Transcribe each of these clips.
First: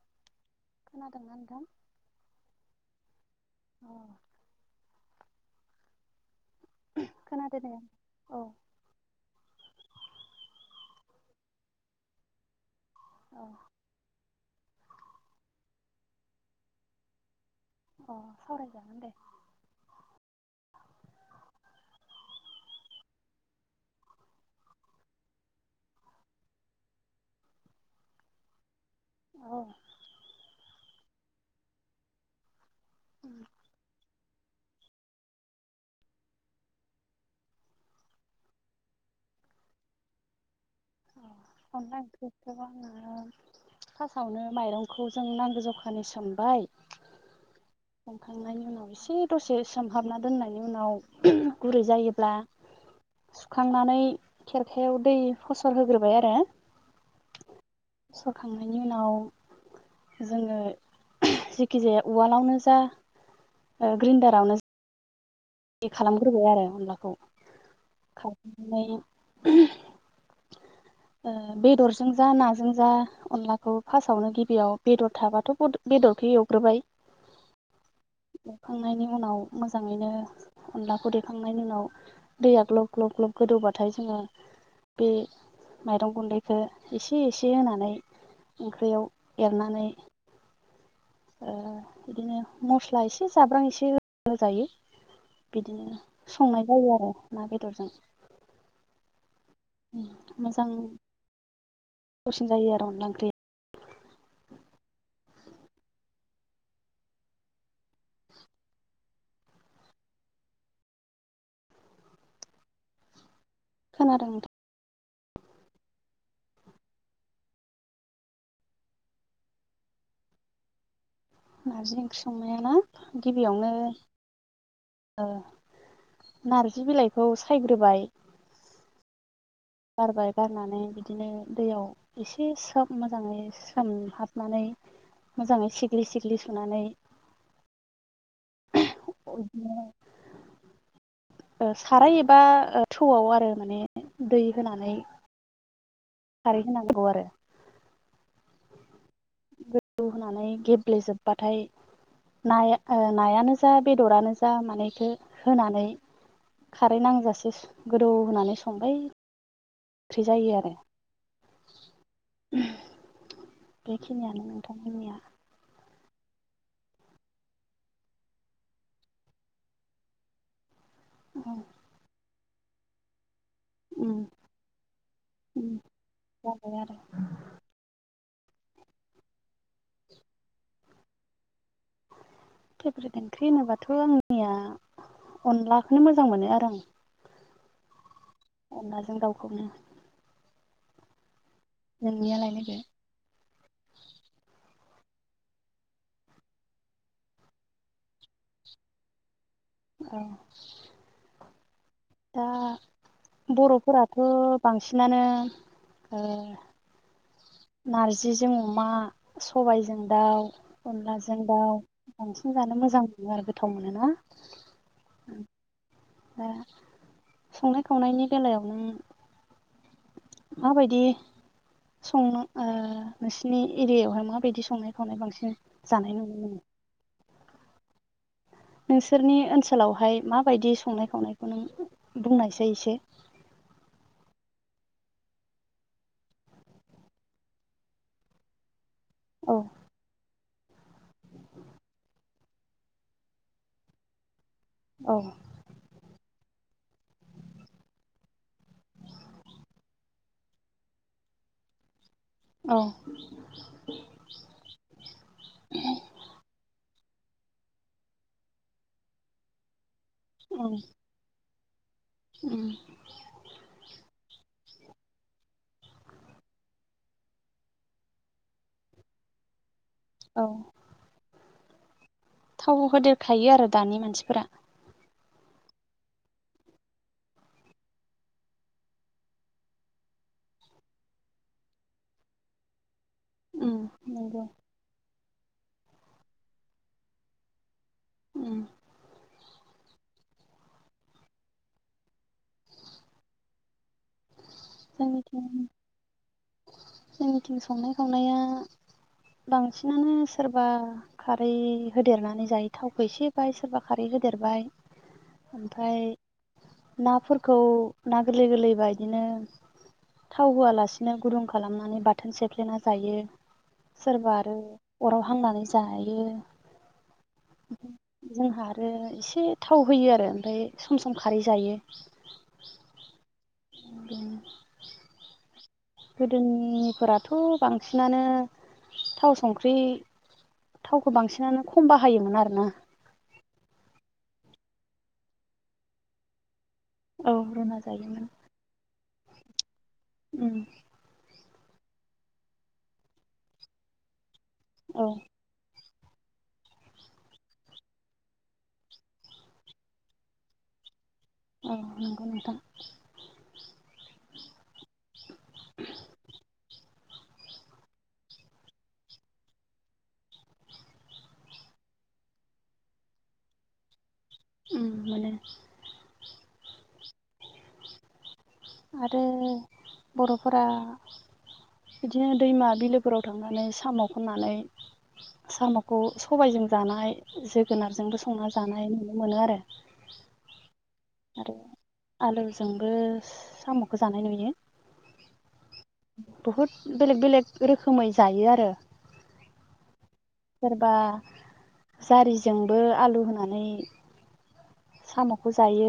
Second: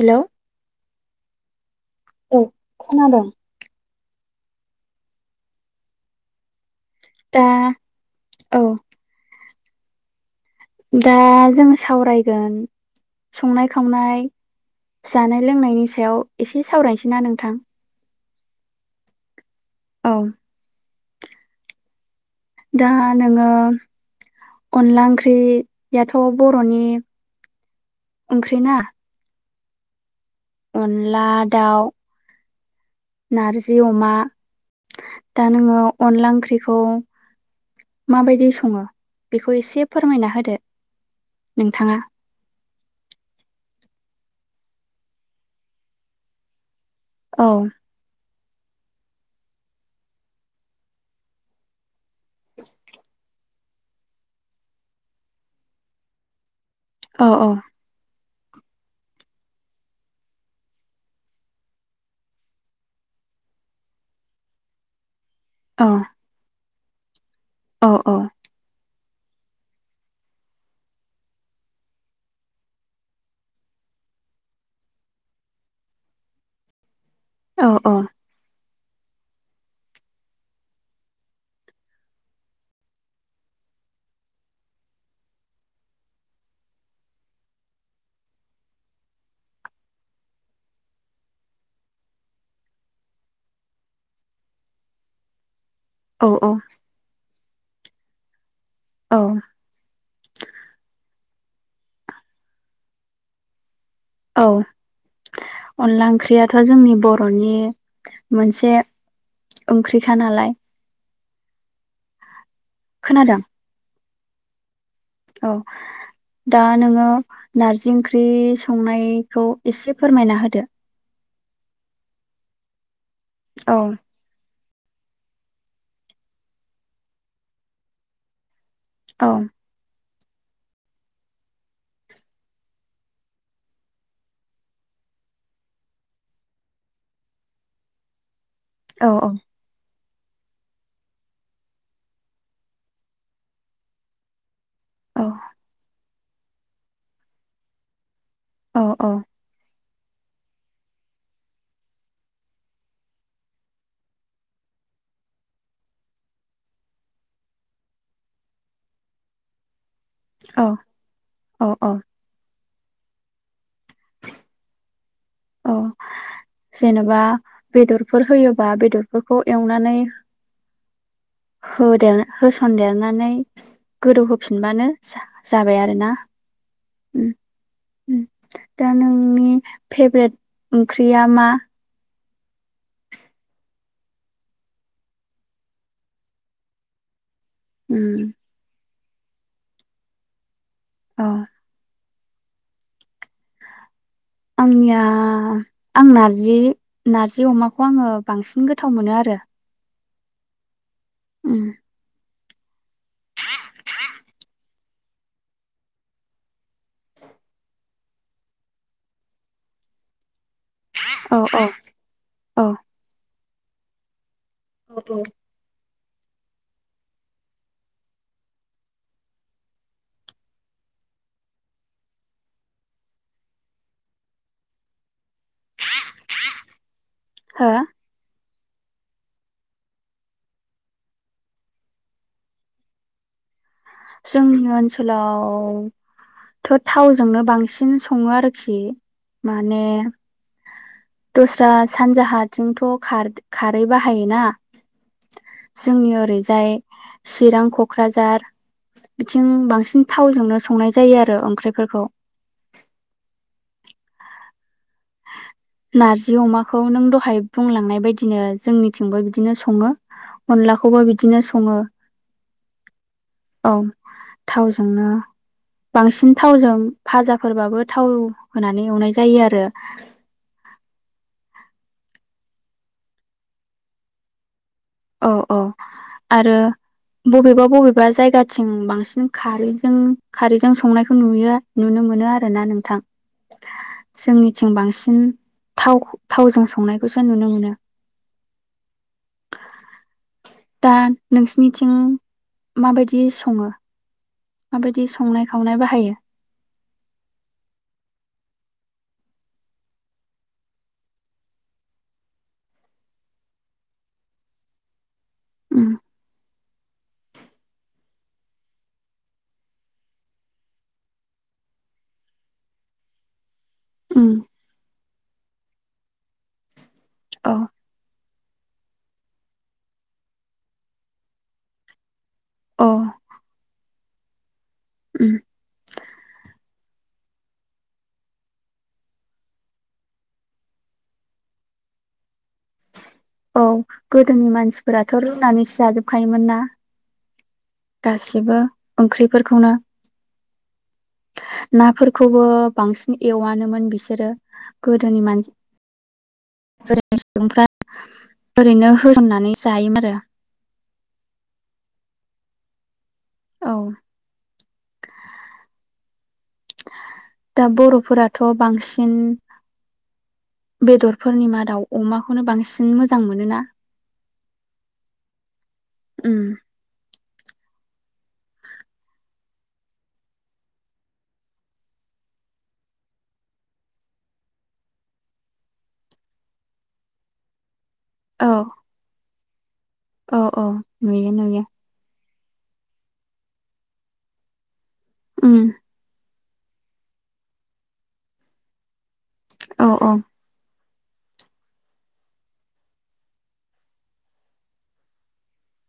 Hello खोनादोंना नोंथां औ खोनादोंं दा खोनादोदे औ दा जों सावरायगोन औ संनाय खावनाय जानाय लोंनायनि सायाव एसे सावरायनोसै ना नोंथां? अ' सावरायजागोन दे। औ दा नोङो अनला ओंख्रियाथ' बर'नि ओंख्रि ना? औ अनला दाउ नारजि, अमा दा नोङो अनला ओंख्रिखौ माबायदि सङो? बेखौ एसे फोरमायना होदो। अ' नोंथाङा अनला ओंख्रिखौ आङो फासावनो माइरंखौ जों नांगौ जखानि सोमबाय। औ सोमखांनायनि उनाव एसे दसे सोमहाबना दोननायनि उनाव गुरै जायोब्ला सुखांनानै खेरखायाव दै फसर होग्रोबाय आरो। औ औ सरखांनायनि उनाव जोङो जेखि जाया उवालावनो बा ओ ग्रिनडारावनो दि औ खालामग्रोबाय आरो अनला खौ औ औ खालाम नाय ओ बेदरजों जा नाजों जा अनलाखौ फासावनो गिबियाव बेदर थाबाथ' बद बेदरखौ एवग्रोबाय। औ औ खांनायनि उनाव मोजाङैनो अनलाखौ देखांनायनि उनाव दैया ग्लब ग्लब ग्लब गोदौबाथाय जोङो बे माइरं गुन्दैखौ एसे एसे होनानै ओंख्रियाव एरनानै ओ बिदिनो मस्ला एसे जाब्रां एसे होजायो। बिदिनो औ संनाय जायो आरो ना, बे दर जों। औ उम मोजां [unintelligible] सिन जायो आरो अनला ओंख्रि औ अनला ओंख्रियाथ' जोंनि बर'नि मोनसे ओंख्रिखा नालाय। खोनादों? खोनादों नोंथां। औ दा नोङो नारजि ओंख्रि संनायखौ एसे फोरमायना होदो। नारजि ओंख्रि संनाया ना? गिबियावनो औ ओ नारजि बिलाइखौ सायग्रोबाय। अं बारबाय बारनानै बिदिनो दैयाव एसे सोम मोजाङै सोमहाबनानै मोजाङै सिग्लि सिग्लि सुनानै औ [unintelligible] ओ साराय एबा ओ थौआव आरो माने दै होनानै औ खारै होनांगौ आरो। औ औ गोदौ होनानै गेब्लेेजोबबाथाय नाया नायानो जा बेदरानो जा माने इखौ होनानै खारै नांजासे गोदौ होनानै संबाय ओंख्रि जायो औ आरो औ औ। बेखिनियानो नोंथांमोननिया। औ जेनेबा बेदरफोर होयोबा बेदरफोरखौ एवनानै होदेर होसनदेरनानै गोदौहोफिनबानो जा जाबाय आरोना। जाबाय आरो उम। उम दा नोंनि फेभरेट ओंख्रिया मा? फेभ्रेट ओंख्रि होनोबाथ' आंनिया अनलाखौनो मोजां मोनो आरो आं उम। अनलाजों दाउखौनो। अ। नोंनियालाय लोगो? आंनिया आं नारजि नारजि अमाखौ आङो बांसिन गोथाव मोनो आरो। औ। उम। दा बर'फोरा थ' बांसिनानो ओ नारजिजों अमा, सबायजों दाउ, औ अनलाजों औ दाउ बांसिन औ जानो मोजां मोनो आरो गोथाव मोनो ना? [unintelligible] दा संनाय खावनायनि बेलायाव नों माबायदि संनो ओ नोंसिनि एरियायावहाय माबायदि संनाय खावनाय बांसिन जानाय नुनो मोनो? हो? नोंसोरनि ओनसोलावहाय माबायदि संनाय खावनायखौ नों बुंनायसै एसे। जोंनि ओनसोलावथ' थावजोंनो बांसिन सङो आरोखि। औ माने दस्रा सानजाहाथिंथ' खार खारै बाहायोना? औ जोंनि ओरै जाय चिरां, क'क्राझार बिथिं बांसिन थावजोंनो संनाय जायो आरो ओंख्रिफोरखौ। औ। नारजि अमा खौ नों दहाय बुंलांनाय बायदिनो जोंनिथिंबो बिदिनो सङो। उम अनलाखौबो बिदिनो स ङो। उम थावजोंनो बांसिन थावजों भाजाफोरबाबो थाव होनानै एवनाय जायो आरो। [inaudible] औ थाव होदेरफायो आरो दानि मानसिफोरा औ औ आरो बबेबा बबेबा जायगाथिं बांसिन खारैजों खारैजों संनायखौ नुयो नुनो मोनो आरो ना नोंथां उम नंगौ। जोंनिथिं बांसिन थाव थावजों संनायखौसो नुनो मोनो। ओम दा नोंसिनिथिं माबायदि सङो? माबायदि संनाय जोंनिथिं खावनाय बाहायो [inaudible] जोंनिथिं संनाय खावनाया बांसिनानो सोरबा खारै होदेरनानै जायो थावखौ एसे बाहाय सोरबा खारै होदेरबाय उम ओमफ्राय नाफोरखौ ना गोरलै गोरलैबा बिदिनो थाव होआलासिनो गुदुं खालामनानै बाथोन सेफ्लेना जायो। उम सोरबा आरो अराव हांनानै जायो। औ जोंहा आरो एसे थाव होयो आरो ओमफ्राय सम सम खारै जायो। औ [unintelligible] उम गोदोनिफोराथ बांसिनानो थाव संख्रि थावखौ बांसिनानो खम बाहायोमोन आरो ना। औ गोदोनि मानसिफोराथ रुनानैसो जाजोबखायोमोन ना। औ रुना जायोमोन गासिबो ओंख्रिफोरखौनो उम नाफोरखौबो बांसिन एवानोमोन बिसोरो। औ गोदोनि मानसि जेरै सुबुंफ्रा ओरैनो होजोमनानै जायोमोन आरो। औ नंगौ नोंथां। औ दा बरफोरा बांसिन बेदरफोरनि मादाव अमाखौनो बांसिन मोजां मोनोना उम माने उम आरो बर'फोरा बिदिनो दैमा बिलोफोराव थांनानै साम खननानै सामखौ सबायजों जानाय जेरै जोगोनारजोंबो संना औ जानाय नुनो मोनो आरो। औ औ नुयो आरो नुयो। आलुजोंबो सामखौ जानाय नुयो। उम बुहुद बेलेग बेलेग रोखोमै जायो आरो। औ औ सोरबा जारिजोंबो आलु होनानै सामखौ जायो।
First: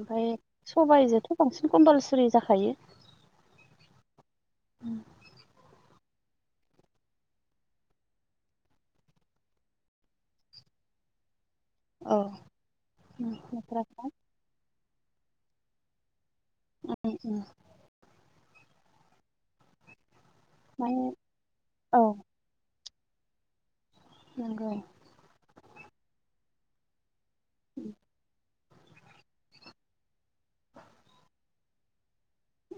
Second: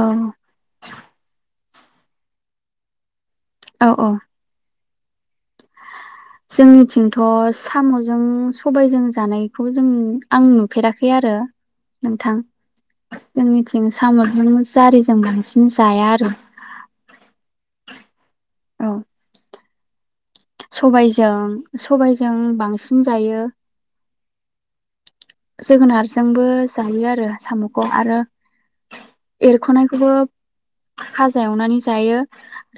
औ सबायाइजोंथ बांसिन कम्पालसरि जाखायो। औ-औ जोंनिथिंथ सामजों सबायजों जानायखौ जों आं नुफेराखै आरो। औ नोंथां उम न'खरफ्रा जोंनिथिं सामजों जारि। जों बांसिन जाया आरो। उम उम। औ। माने सबाइजों औ सबाइजों बांसि। जों जायो। नंगौ। जोगोनारजोंबो जायो आरो। साम'खौ आरो। एरख'नायखौबो फाजा एवनानै जायो।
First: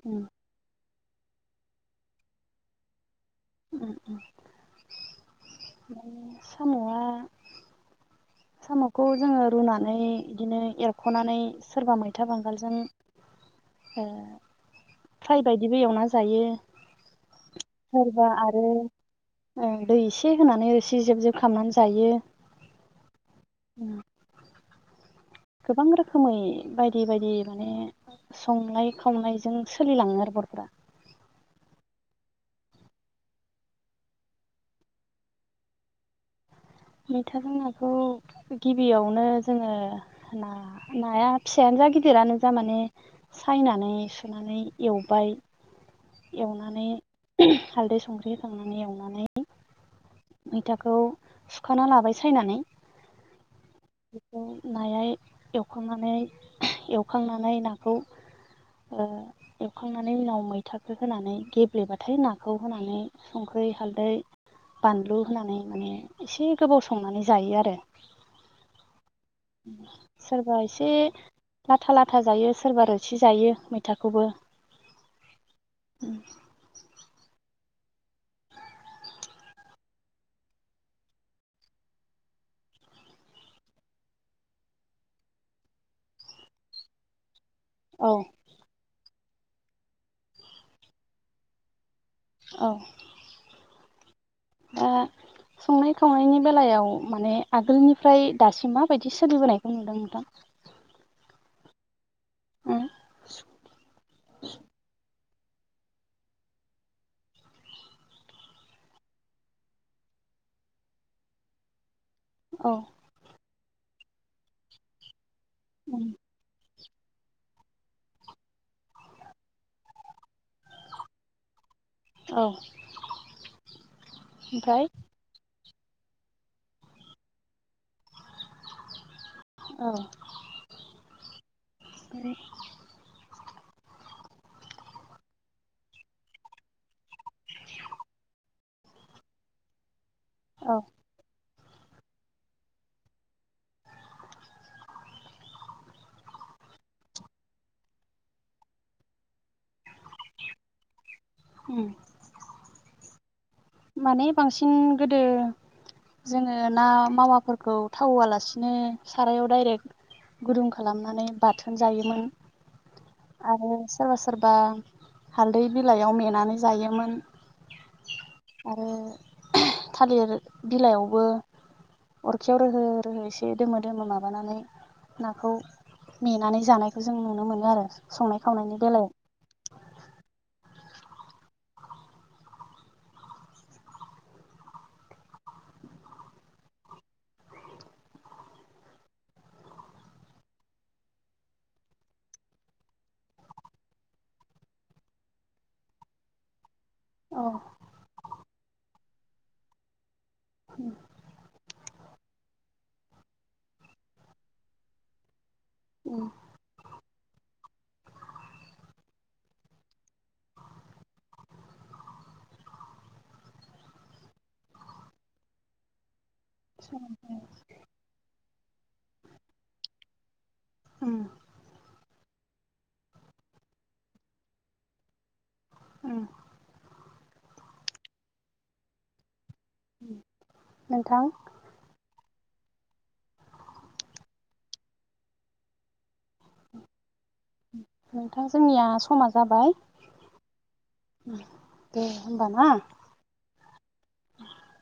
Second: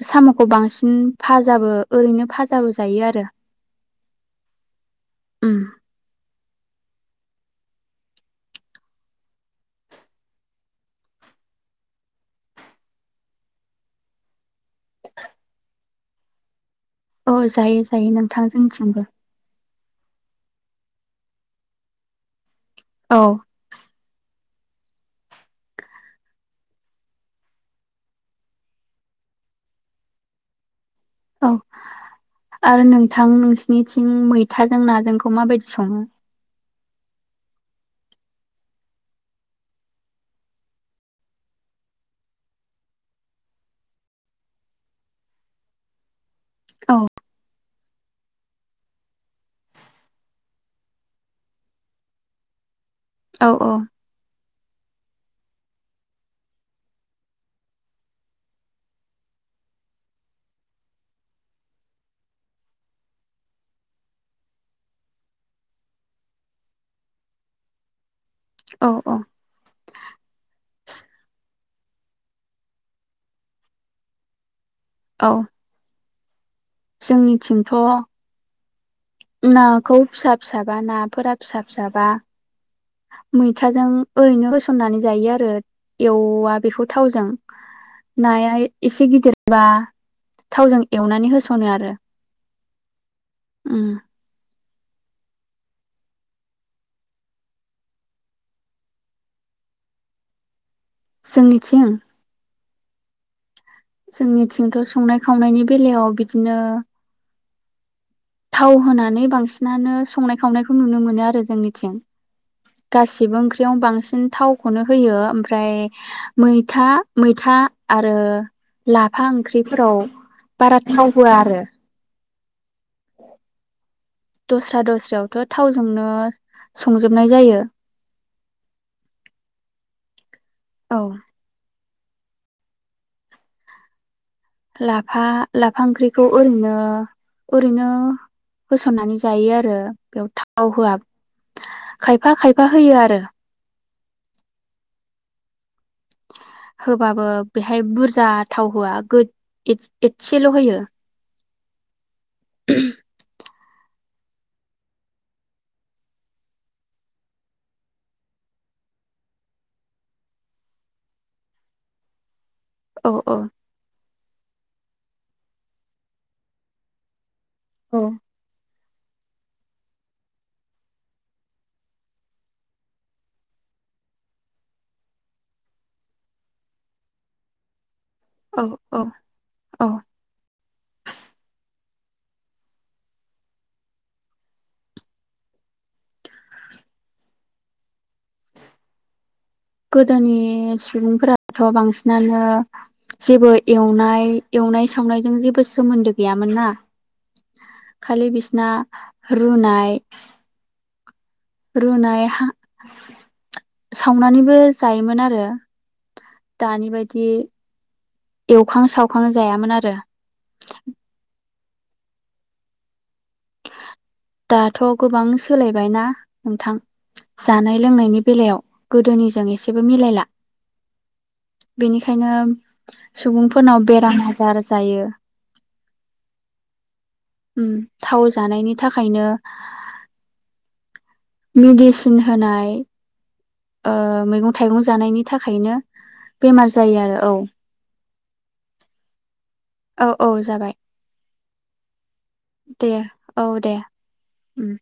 उम साम'खौ बांसिन। फाजाबो ओरैनो फाजाबो जायो आरो। उम उम [inaudible] साम'आ साम'खौ जोङो रुनानै बिदिनो एरख'नानै सोरबा मैथा बांगालजों ओ। फ्राय बायदिबो एवना जायो! औ जायो जायो सोरबा आरो नोंथांजोंथिंबो ओ दै एसे होनानै रोसि जेब जेब खालामनानै जायो। औ। उम गोबां रोखोमै बायदि बायदि माने संनाय खावनायजों सोलिलाङो आरो बर'फोरा। औ आरो नोंथां नोंसिनिथिं मैथाजों नाजोंखौ माबायदि सङो। मैथाजों नाखौ गिबियावनो जोङो ना नाया फिसायानो जा गिदिरानो जा माने सायनानै सुनानै एवबाय एवनानै औ हाल्दै संख्रि होखांनानै एवनानै मैथाखौ सुखाना लाबाय सायनानै। औ औ। खौ नाया एवखांनानै एवखांनानै नाखौ ओ एवखांनानै उनाव मैथाखौ होनानै गेब्लेबाथाय नाखौ होनानै संख्रै हालदै बानलु होनानै माने एसे गोबाव संनानै जायो आरो। औ औ। सोरबा एसे लाथा लाथा जायो सोरबा रोसि जायो मैथाखौबो। औ। उम। जोंनिथिंथ'। नाखौ फिसा फिसाबा नाफोरा फिसा फिसाबा मैथाजों ओरैनो होसननानै जायो आरो एवा बेखौ थावजों। औ नायाय। एसे गिदिरबा थावजों एवनानै होसनो आरो। औ। उम। दा संनाय खावनायनि बेलायाव माने आगोलनिफ्राय दासिम माबायदि सोलिबोनायखौ नुदों नोंथां। जोंनिथिं ओं जोंनिथिंथ' संनाय खावनायनि बेलायाव बिदिनो थाव होनानै बांसिनानो संनाय खावनायखौ नुनो मोनो आरो जोंनिथिं। औ गासिबो ओंख्रि ख्रियाव बांसिन थावखौनो होयो ओम फ्राय मै था मैथा आरो लाफा ओंख्रिफोराव बारा थाव होआ आरो। औ दस्रा ओमफ्राय दस्रायावथ' थावजोंनो संजोबनाय जायो। औ औ [unintelligible] लाफा लाफा ओंख्रिखौ ओरैनो ओरैनो होसननानै जायो आरो। बेयाव थाव औ होआ खायफा खायफा होयो आरो होबाबो बेहाय बुरजा थाव होआ गोज एस एसेल' होयो उम माने बांसिन गोदो जोङो ना मावाफोरखौ थावालासिनो सारायाव दडाइरेक्ट गुदुं खालामनानै बाथोन जायोमोन औ औ आरो सोरबासो सोरबा हालदै बिलाइआव मेनानै जायोमोन औ आरो थालिर बिलाइयावबो अरखियाव रोहो रोहो एसे दोमो दोमो माबानानै नाखौ नेनानै जानायखौ जों नुनो मोनो आरो। संनाय औ खावनायनि औ बेलायाव औ [unintelligible] गोदोनि सुबुंफोराथ' बांसिनानो जेबो एवनाय एवनाय सावनायजों जेबो सोमोन्दो गैयामोन ना औ खलि बिसना रुनाय उम रुनाय हा सावनानैबो जायोमोन आरो उम दानि बायदि एवखां सावखां जायामोन आरो दाथ' गोबां सोलायबायना नोंथां जानाय लोंनायनि बेलायाव? गोदोनिजों एसेबो मिलायला उम बेनिखायनो सुबुंफोरनाव बेराम आजार जायो उम ओम थाव जानायनि थाखायनो [unintelligible] मेदिसिन होनाय ओ मैगं थाइगं जानायनि थाखायनो बेमार जायो आरो औ नोंथां जोंनिया समा जाबाय औ औ जाबाय दे होमबा ना दे औ दे उम